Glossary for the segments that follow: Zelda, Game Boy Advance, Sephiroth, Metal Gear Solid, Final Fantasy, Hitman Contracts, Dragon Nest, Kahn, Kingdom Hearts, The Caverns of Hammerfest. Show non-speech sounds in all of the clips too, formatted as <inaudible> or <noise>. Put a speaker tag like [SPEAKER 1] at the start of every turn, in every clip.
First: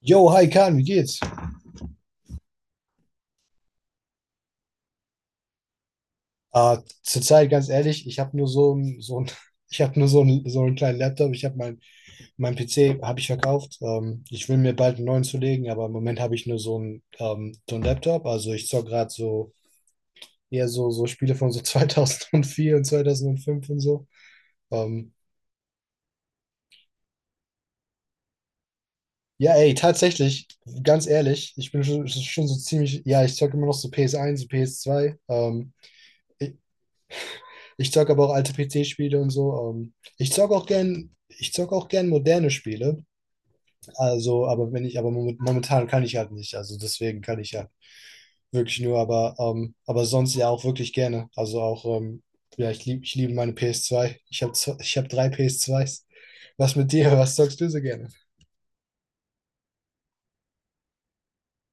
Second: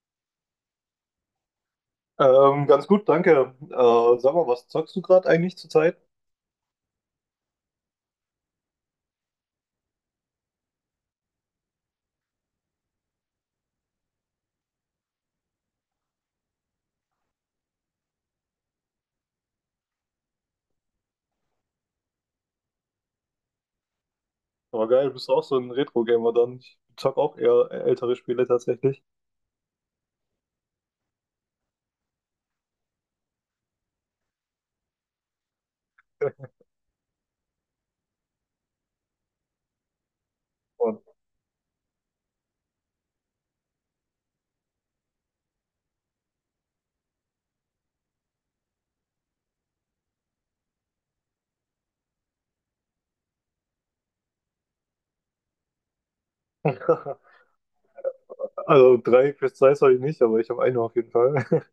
[SPEAKER 1] Yo, hi Kahn, wie geht's?
[SPEAKER 2] Ganz gut, danke. Sag mal, was zockst du gerade eigentlich zurzeit?
[SPEAKER 1] Ah, zurzeit ganz ehrlich, ich habe nur so, <laughs> ich habe nur so, ein, so einen kleinen Laptop. Mein PC habe ich verkauft. Ich will mir bald einen neuen zulegen, aber im Moment habe ich nur so einen Laptop. Also ich zocke gerade so eher so, so Spiele von so <laughs> 2004 und 2005 und so.
[SPEAKER 2] Aber geil,
[SPEAKER 1] Ähm,
[SPEAKER 2] bist du auch so ein Retro-Gamer dann. Ich zock auch eher ältere Spiele tatsächlich.
[SPEAKER 1] ja, ey, tatsächlich, ganz ehrlich, ich bin schon so ziemlich, ja, ich zocke immer noch so ps eins und ps zwei. Ich zocke aber auch alte PC-Spiele und so. Ich zocke auch
[SPEAKER 2] Und-
[SPEAKER 1] gern, ich zocke auch gern moderne Spiele. Also, aber wenn ich, aber moment- momentan kann ich halt nicht. Also deswegen kann ich ja wirklich nur, aber sonst ja auch wirklich gerne. Also auch, ja, ich liebe meine PS2. Ich hab drei PS2s. Was mit dir? Was
[SPEAKER 2] <laughs>
[SPEAKER 1] zockst du so gerne?
[SPEAKER 2] Also drei PS2s habe ich nicht, aber ich habe eine auf jeden Fall. <laughs>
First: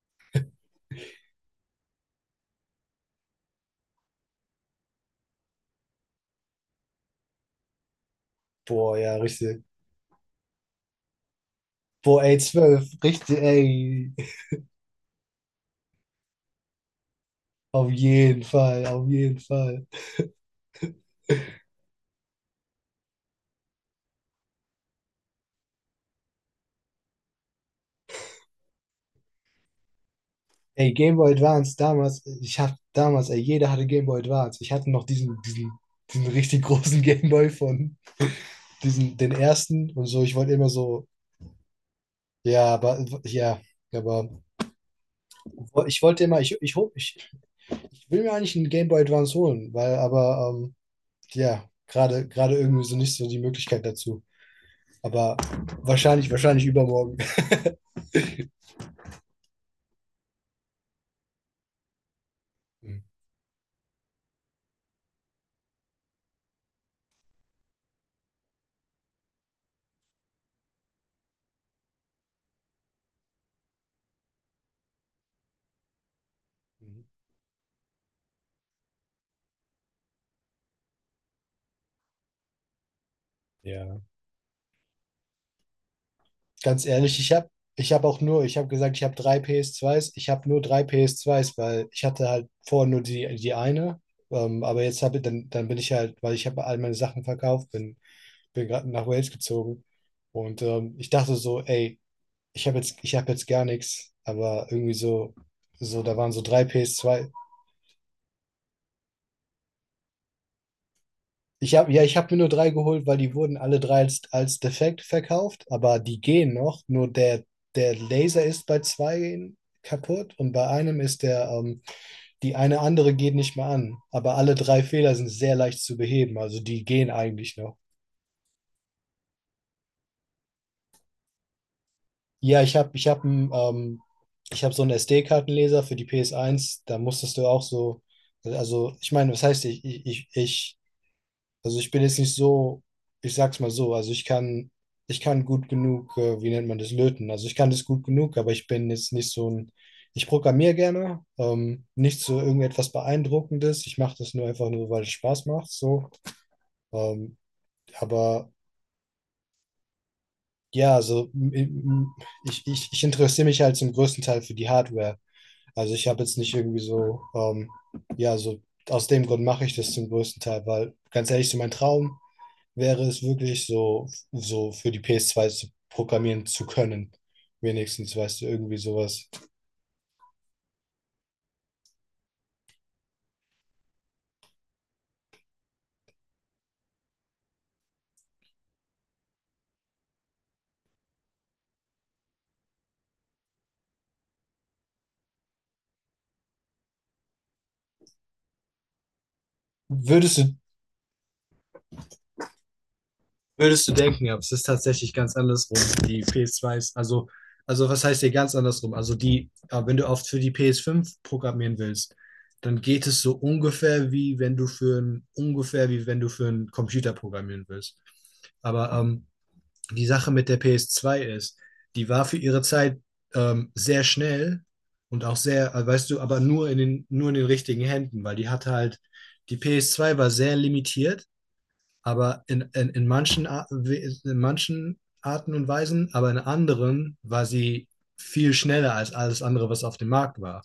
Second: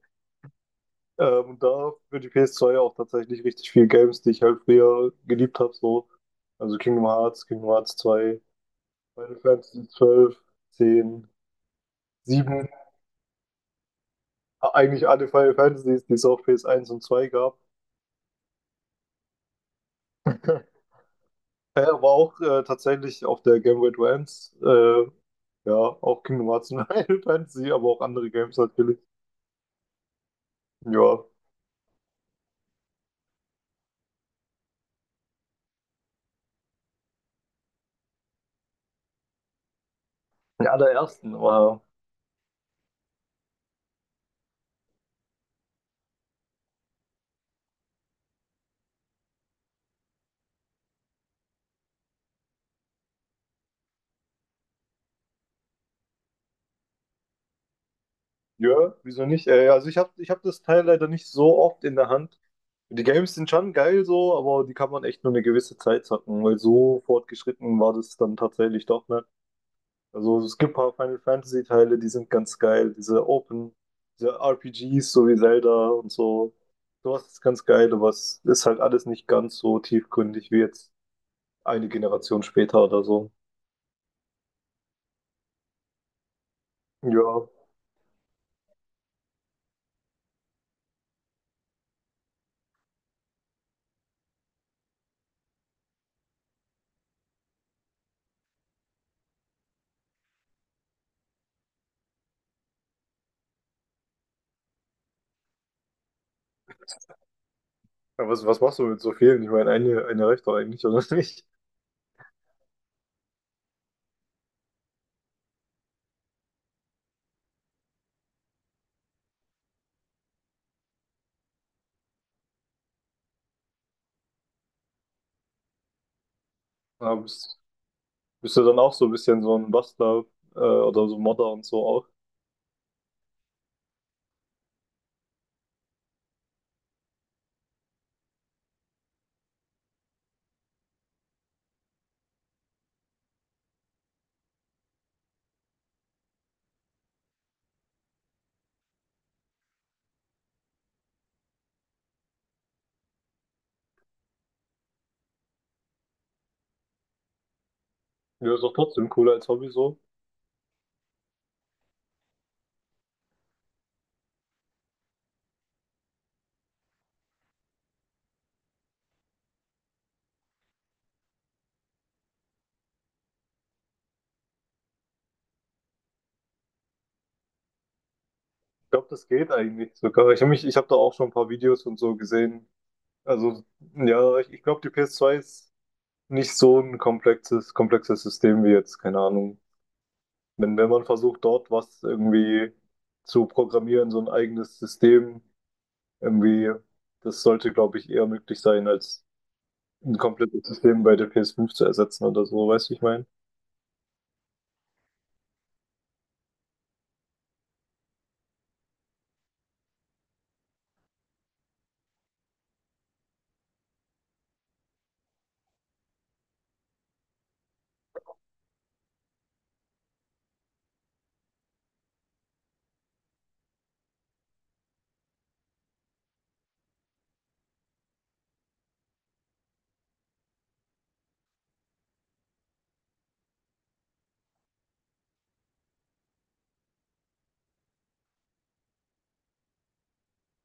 [SPEAKER 2] Und da für die PS2 auch tatsächlich richtig viel Games, die ich halt früher geliebt habe, so. Also Kingdom Hearts, Kingdom Hearts zwei,
[SPEAKER 1] Boah, ja,
[SPEAKER 2] Final
[SPEAKER 1] richtig.
[SPEAKER 2] Fantasy zwölf, zehn,
[SPEAKER 1] Boah, ey,
[SPEAKER 2] sieben.
[SPEAKER 1] 12, richtig, ey.
[SPEAKER 2] Eigentlich alle Final Fantasies, die es auf ps eins und 2 gab.
[SPEAKER 1] Auf jeden Fall, auf jeden Fall.
[SPEAKER 2] <laughs> Er war auch tatsächlich auf der Game Boy Advance. Ja, auch Kingdom Hearts und <laughs> Final Fantasy, aber auch andere Games natürlich.
[SPEAKER 1] Ey,
[SPEAKER 2] Ja,
[SPEAKER 1] Game Boy Advance damals, ich hab damals, ey, jeder hatte Game Boy Advance. Ich hatte noch diesen richtig großen <laughs> Game Boy von diesen, den ersten und so. Ich wollte
[SPEAKER 2] die
[SPEAKER 1] immer so,
[SPEAKER 2] allerersten. Aber
[SPEAKER 1] ja, aber ich wollte immer, ich will mir eigentlich einen Game Boy Advance holen, weil, aber, ja, gerade irgendwie so nicht so die Möglichkeit dazu. Aber wahrscheinlich übermorgen. <laughs>
[SPEAKER 2] ja, wieso nicht? Also ich hab das Teil leider nicht so oft in der Hand.
[SPEAKER 1] Mhm.
[SPEAKER 2] Die Games sind schon geil so, aber die kann man echt nur eine gewisse Zeit zocken, weil so fortgeschritten war das dann tatsächlich doch nicht. Also es gibt ein paar Final Fantasy Teile, die sind ganz geil. Diese RPGs, so wie Zelda und so. Sowas ist ganz geil, aber es ist halt alles nicht ganz so tiefgründig wie jetzt eine Generation später oder so.
[SPEAKER 1] Ja. Ganz ehrlich, ich
[SPEAKER 2] Ja.
[SPEAKER 1] habe ich hab auch nur, ich habe gesagt, ich habe drei PS2s, ich habe nur drei PS2s, weil ich hatte halt vorher nur die eine, aber jetzt habe ich, dann bin ich halt, weil ich habe all meine Sachen verkauft, bin gerade nach Wales gezogen und ich dachte so, ey, ich habe jetzt gar nichts, aber irgendwie so, so, da waren so drei PS2.
[SPEAKER 2] Aber was machst du mit so vielen? Ich meine, eine reicht doch eigentlich, oder nicht?
[SPEAKER 1] Ich habe ja, ich habe mir nur drei geholt, weil die wurden alle drei als defekt verkauft, aber die gehen noch. Nur der, der Laser ist bei zwei kaputt und bei einem ist der, die eine andere geht nicht mehr an. Aber alle drei Fehler sind sehr leicht zu beheben, also die gehen
[SPEAKER 2] Aber
[SPEAKER 1] eigentlich
[SPEAKER 2] bist,
[SPEAKER 1] noch.
[SPEAKER 2] bist du dann auch so ein bisschen so ein Bastler oder so Modder und so auch?
[SPEAKER 1] Ja, ich hab einen, ich hab so einen SD-Kartenleser für die PS1, da musstest du auch so, also ich meine, was heißt, ich also ich bin jetzt nicht so, ich sag's mal so, also ich kann gut genug, wie nennt man das, löten. Also ich kann das gut genug, aber ich bin jetzt nicht so ein, ich programmiere gerne, nicht so irgendetwas Beeindruckendes. Ich mache das nur einfach nur, weil es Spaß macht, so. Ähm, aber
[SPEAKER 2] Ja, ist doch trotzdem cooler als Hobby so.
[SPEAKER 1] ja, ich interessiere mich halt zum größten Teil für die Hardware. Also ich habe jetzt nicht irgendwie so, ja, so aus dem Grund mache ich das zum größten Teil, weil ganz ehrlich, so mein Traum wäre es wirklich so, so für die PS2 zu programmieren zu können. Wenigstens, weißt du, irgendwie
[SPEAKER 2] Ich glaube,
[SPEAKER 1] sowas.
[SPEAKER 2] das geht eigentlich sogar. Ich habe da auch schon ein paar Videos und so gesehen. Also, ja, ich glaube, die ps zwei ist nicht so ein komplexes System wie jetzt, keine Ahnung. Wenn man versucht, dort was irgendwie zu programmieren, so ein eigenes System, irgendwie, das sollte, glaube ich, eher möglich sein, als ein
[SPEAKER 1] Würdest du,
[SPEAKER 2] komplettes System bei der ps fünf zu ersetzen oder so, weißt du, wie ich meine?
[SPEAKER 1] würdest du denken, aber es ist tatsächlich ganz andersrum. Die PS2 ist, also was heißt hier ganz andersrum? Also die, ja, wenn du oft für die PS5 programmieren willst, dann geht es so ungefähr wie wenn du für ein, ungefähr wie wenn du für einen Computer programmieren willst. Aber die Sache mit der PS2 ist, die war für ihre Zeit sehr schnell und auch sehr, weißt du, aber nur in den richtigen Händen, weil die hatte halt, die PS2 war sehr limitiert, aber in manchen Arten und Weisen, aber in anderen war sie viel schneller als alles andere, was auf dem Markt war.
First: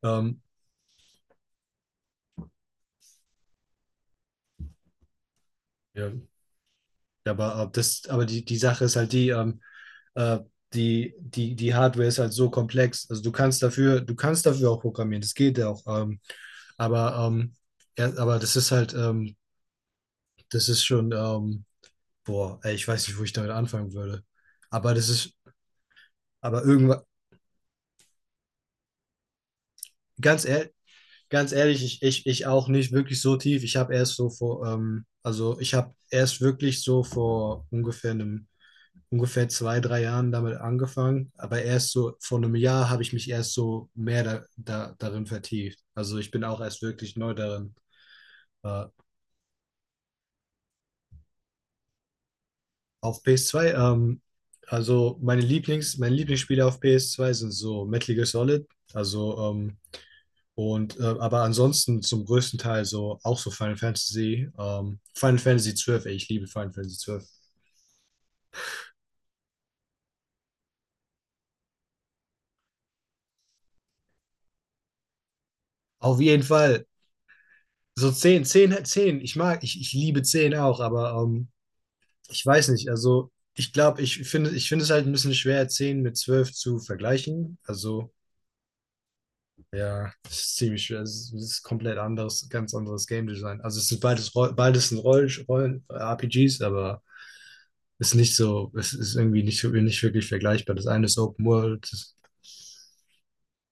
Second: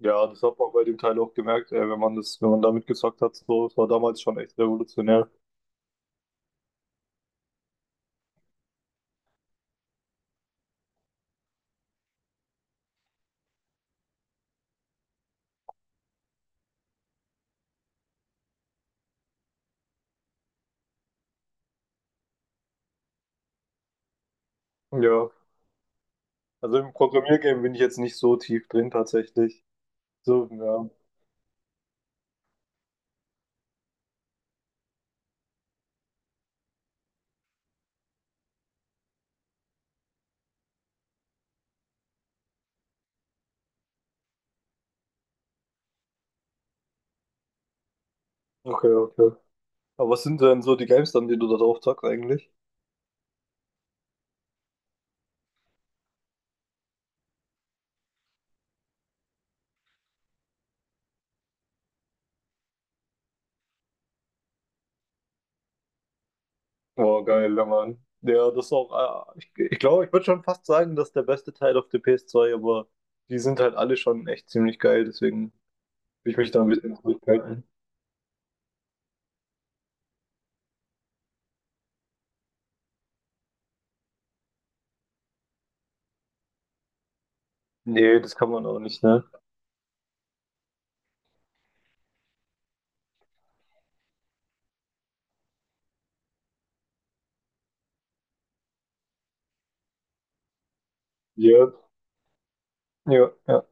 [SPEAKER 2] Ja,
[SPEAKER 1] Ähm,
[SPEAKER 2] das hat man bei dem Teil auch gemerkt, ey, wenn man damit gezockt hat, so, das war damals schon echt revolutionär.
[SPEAKER 1] Ja. Die Sache ist halt die, Äh, die Hardware ist halt so komplex. Also du kannst dafür auch programmieren, das geht ja auch. Aber, ähm, ja, aber das ist halt, das ist schon, boah, ey, ich weiß nicht, wo ich damit anfangen würde. Aber das
[SPEAKER 2] Ja,
[SPEAKER 1] ist, aber
[SPEAKER 2] also im
[SPEAKER 1] irgendwann,
[SPEAKER 2] Programmiergame bin ich jetzt nicht so tief drin tatsächlich.
[SPEAKER 1] ganz
[SPEAKER 2] So,
[SPEAKER 1] ehrlich,
[SPEAKER 2] ja,
[SPEAKER 1] ganz ehrlich, ich auch nicht wirklich so tief. Ich habe erst so vor, also ich habe erst wirklich so vor ungefähr zwei, drei Jahren damit angefangen, aber erst so vor einem Jahr habe ich mich erst so mehr darin vertieft. Also ich bin auch erst wirklich neu darin. Äh,
[SPEAKER 2] okay, okay. Aber was sind denn so die Games dann, die du da drauf zockst eigentlich?
[SPEAKER 1] auf PS2, also meine Lieblings, meine Lieblingsspiele auf PS2 sind so Metal Gear Solid, also aber ansonsten zum größten Teil so auch so Final Fantasy, Final Fantasy 12, ey, ich liebe Final Fantasy
[SPEAKER 2] Oh,
[SPEAKER 1] 12.
[SPEAKER 2] geil, ja, Mann. Ja, das ist auch, ich glaube, ich würde schon fast sagen, das ist der beste Teil auf der PS2, aber die sind halt alle schon echt ziemlich geil, deswegen
[SPEAKER 1] Auf
[SPEAKER 2] will ich
[SPEAKER 1] jeden
[SPEAKER 2] mich da ein
[SPEAKER 1] Fall.
[SPEAKER 2] bisschen zurückhalten.
[SPEAKER 1] So 10 10 10 ich mag, ich liebe 10 auch, aber ich weiß nicht, also ich glaube, ich finde es halt ein bisschen schwer, 10 mit 12 zu vergleichen. Also,
[SPEAKER 2] Nee, das kann man auch nicht, ne?
[SPEAKER 1] ja, es ist ziemlich schwer. Es ist komplett anderes, ganz anderes Game Design. Also es sind beides, RPGs, aber es ist nicht so, es ist irgendwie nicht, so- nicht wirklich vergleichbar. Das eine ist Open
[SPEAKER 2] Ja,
[SPEAKER 1] World. Das,
[SPEAKER 2] ja, ja.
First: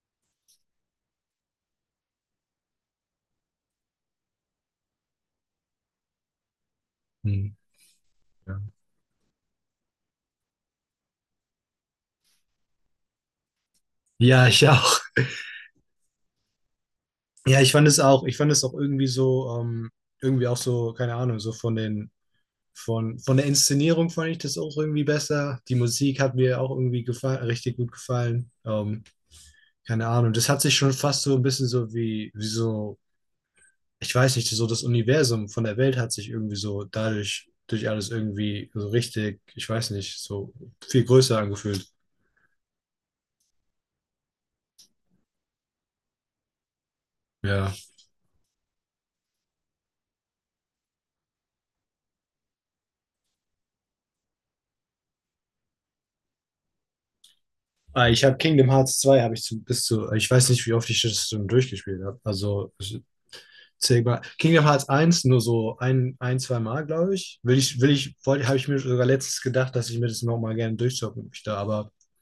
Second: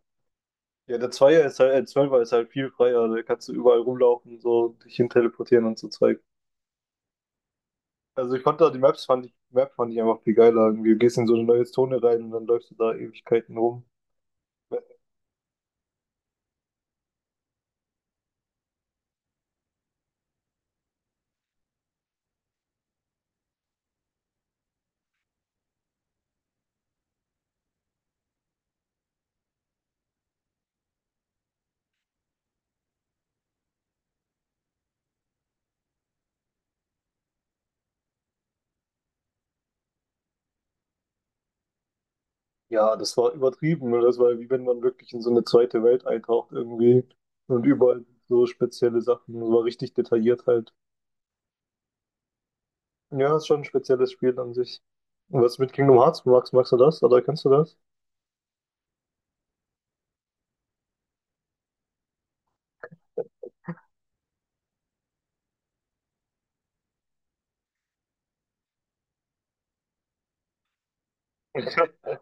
[SPEAKER 2] Ja, der Zweier ist halt, Zwölfer ist halt viel freier, da kannst du überall rumlaufen, so dich hin teleportieren und so Zeug.
[SPEAKER 1] hm,
[SPEAKER 2] Also ich
[SPEAKER 1] ja.
[SPEAKER 2] konnte da die Maps fand ich, Map fand ich einfach viel geiler. Irgendwie. Du gehst in so eine neue Zone rein und dann läufst du da Ewigkeiten rum.
[SPEAKER 1] Ja, ich auch. Ja, ich fand es auch irgendwie so, irgendwie auch so, keine Ahnung, so von den von der Inszenierung fand ich das auch irgendwie besser. Die Musik hat mir auch irgendwie gefallen, richtig gut gefallen. Keine Ahnung. Das hat sich schon fast so ein bisschen so wie so, ich weiß nicht, so das Universum von der Welt hat sich irgendwie so dadurch, durch alles irgendwie so richtig, ich weiß nicht, so viel größer angefühlt.
[SPEAKER 2] Ja, das war übertrieben, ne? Das war wie wenn man wirklich in so eine zweite Welt eintaucht irgendwie und
[SPEAKER 1] Ja.
[SPEAKER 2] überall so spezielle Sachen. Das war richtig detailliert halt. Ja, ist schon ein spezielles Spiel an sich. Und was mit Kingdom Hearts magst du das? Oder kennst du das?
[SPEAKER 1] Ah, ich habe Kingdom Hearts zwei habe ich zu, bis zu, ich weiß nicht, wie oft ich das schon durchgespielt habe. Also Sigma. Kingdom Hearts eins nur so ein zwei Mal, glaube ich. Habe ich mir sogar letztens gedacht, dass ich mir das nochmal gerne durchzocken möchte,
[SPEAKER 2] <laughs>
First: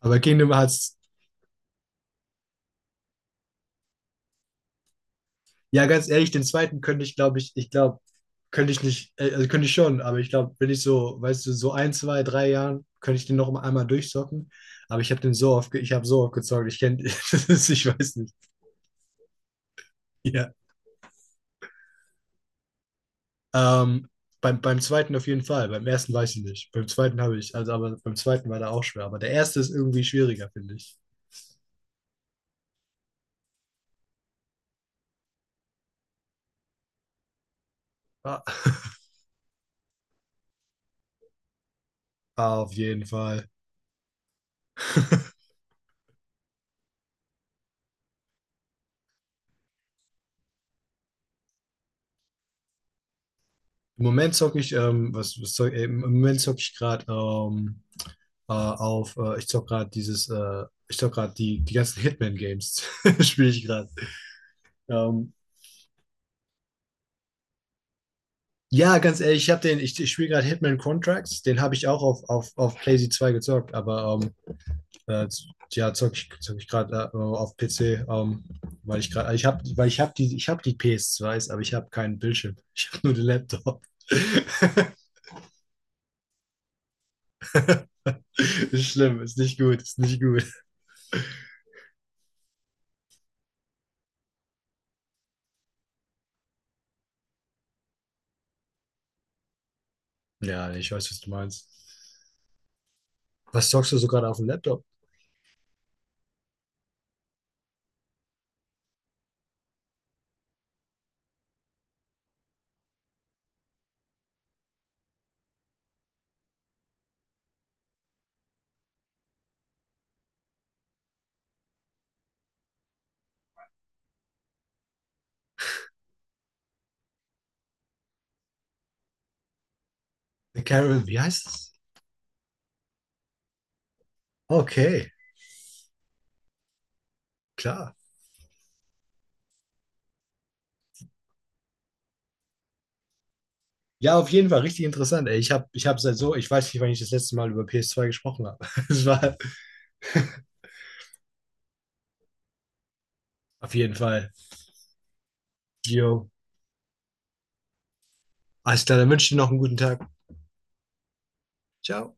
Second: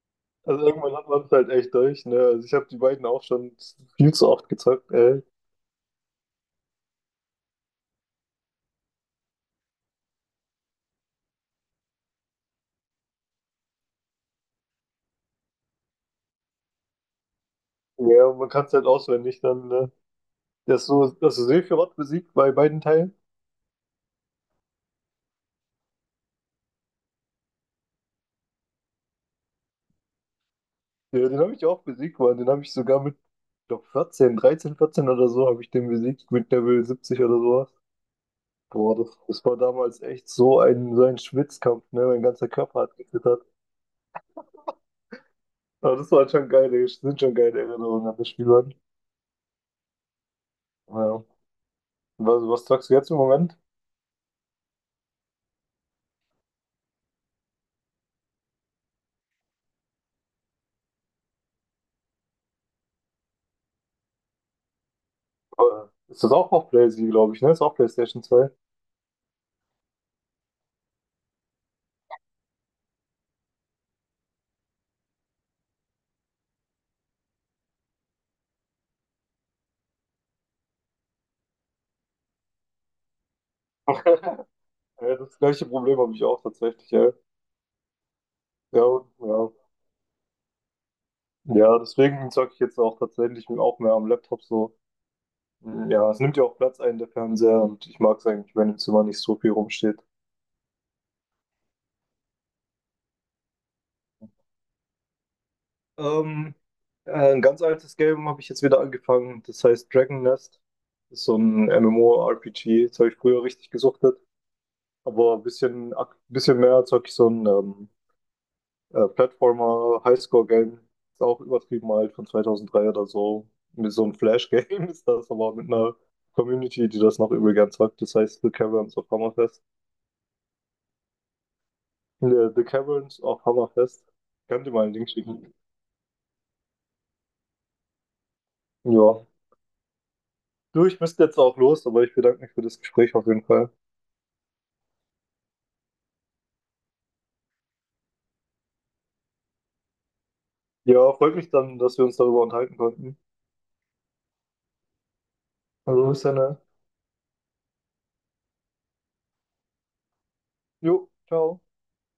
[SPEAKER 1] aber Kingdom
[SPEAKER 2] Also irgendwann
[SPEAKER 1] Hearts,
[SPEAKER 2] hat man es halt echt durch, ne? Also ich habe die beiden auch schon viel zu oft gezockt, ey.
[SPEAKER 1] ja, ganz ehrlich, den zweiten könnte ich, glaube ich, könnte ich nicht, also könnte ich schon, aber ich glaube, wenn ich so, weißt du, so ein, zwei, drei Jahren, könnte ich den noch mal einmal durchzocken, aber ich habe den so oft, ich habe so oft gezockt, ich kenne, <laughs> ich weiß
[SPEAKER 2] Ja,
[SPEAKER 1] nicht,
[SPEAKER 2] und man kann es halt auswendig dann, ne?
[SPEAKER 1] ja.
[SPEAKER 2] Das so, das Sephiroth besiegt bei beiden Teilen.
[SPEAKER 1] Ähm, beim zweiten auf jeden Fall. Beim ersten weiß ich nicht. Beim zweiten habe ich, also aber beim zweiten war der auch schwer. Aber der erste ist irgendwie schwieriger, finde ich.
[SPEAKER 2] Ja, den habe ich auch besiegt, Mann. Den habe ich sogar mit, ich glaube, 14, 13, 14 oder so habe ich den besiegt mit Level 70 oder sowas.
[SPEAKER 1] Ah.
[SPEAKER 2] Boah,
[SPEAKER 1] <laughs>
[SPEAKER 2] das, das war damals echt so ein Schwitzkampf, ne? Mein ganzer
[SPEAKER 1] Auf
[SPEAKER 2] Körper hat
[SPEAKER 1] jeden
[SPEAKER 2] gezittert.
[SPEAKER 1] Fall.
[SPEAKER 2] Aber das waren sind schon geile Erinnerungen an das Spiel, Mann. Ja. Was sagst du jetzt im Moment?
[SPEAKER 1] Im Moment zocke ich, im Moment zocke ich gerade auf, ich zocke gerade dieses, ich zocke gerade die ganzen Hitman-Games, <laughs> spiele ich gerade. Ähm,
[SPEAKER 2] Äh, Ist das auch auf PlayStation, glaube ich, ne? Ist auch PlayStation zwei.
[SPEAKER 1] ja, ganz ehrlich, ich spiele gerade Hitman Contracts, den habe ich auch auf PlayZ 2 gezockt, aber Äh, ja, zock ich gerade auf PC, ähm, weil ich gerade, ich habe, weil ich habe die PS2s, aber ich habe keinen Bildschirm. <laughs> Ich habe nur den Laptop. <laughs>
[SPEAKER 2] Ja, das gleiche Problem habe ich auch tatsächlich, ja. Ja,
[SPEAKER 1] Ist schlimm, ist
[SPEAKER 2] ja.
[SPEAKER 1] nicht gut, ist nicht gut.
[SPEAKER 2] Ja, deswegen zocke ich jetzt auch tatsächlich auch mehr am Laptop so. Ja, es nimmt ja auch Platz ein, der Fernseher, und ich mag es eigentlich, wenn im Zimmer nicht so viel rumsteht.
[SPEAKER 1] Ja, nee, ich weiß, was du meinst. Was zockst du so gerade auf dem Laptop?
[SPEAKER 2] Ähm, ein ganz altes Game habe ich jetzt wieder angefangen, das heißt Dragon Nest. Das ist so ein MMORPG, das habe ich früher richtig gesuchtet, aber ein bisschen mehr zocke ich so ein Platformer Highscore-Game, ist auch übertrieben alt, von 2003 oder so. Mit so einem Flash-Game <laughs> ist das, aber mit einer Community, die das noch übel gern zockt, das heißt The Caverns of Hammerfest.
[SPEAKER 1] Carol, wie heißt es?
[SPEAKER 2] The Caverns of Hammerfest. Könnt ihr mal einen Link
[SPEAKER 1] Okay,
[SPEAKER 2] schicken?
[SPEAKER 1] klar.
[SPEAKER 2] Ja. Du, ich müsste jetzt auch los, aber ich bedanke mich für das Gespräch auf jeden Fall.
[SPEAKER 1] Ja, auf jeden Fall richtig interessant. Ey. Ich habe seit so, ich weiß nicht, wann ich das letzte Mal über PS2 gesprochen habe. <laughs> Es war
[SPEAKER 2] Ja, freut mich dann, dass wir uns darüber unterhalten konnten.
[SPEAKER 1] auf jeden Fall.
[SPEAKER 2] Also bis
[SPEAKER 1] Jo,
[SPEAKER 2] dann, ne?
[SPEAKER 1] alles klar, dann wünsche ich dir noch einen guten Tag.
[SPEAKER 2] Jo, ciao.
[SPEAKER 1] Ciao.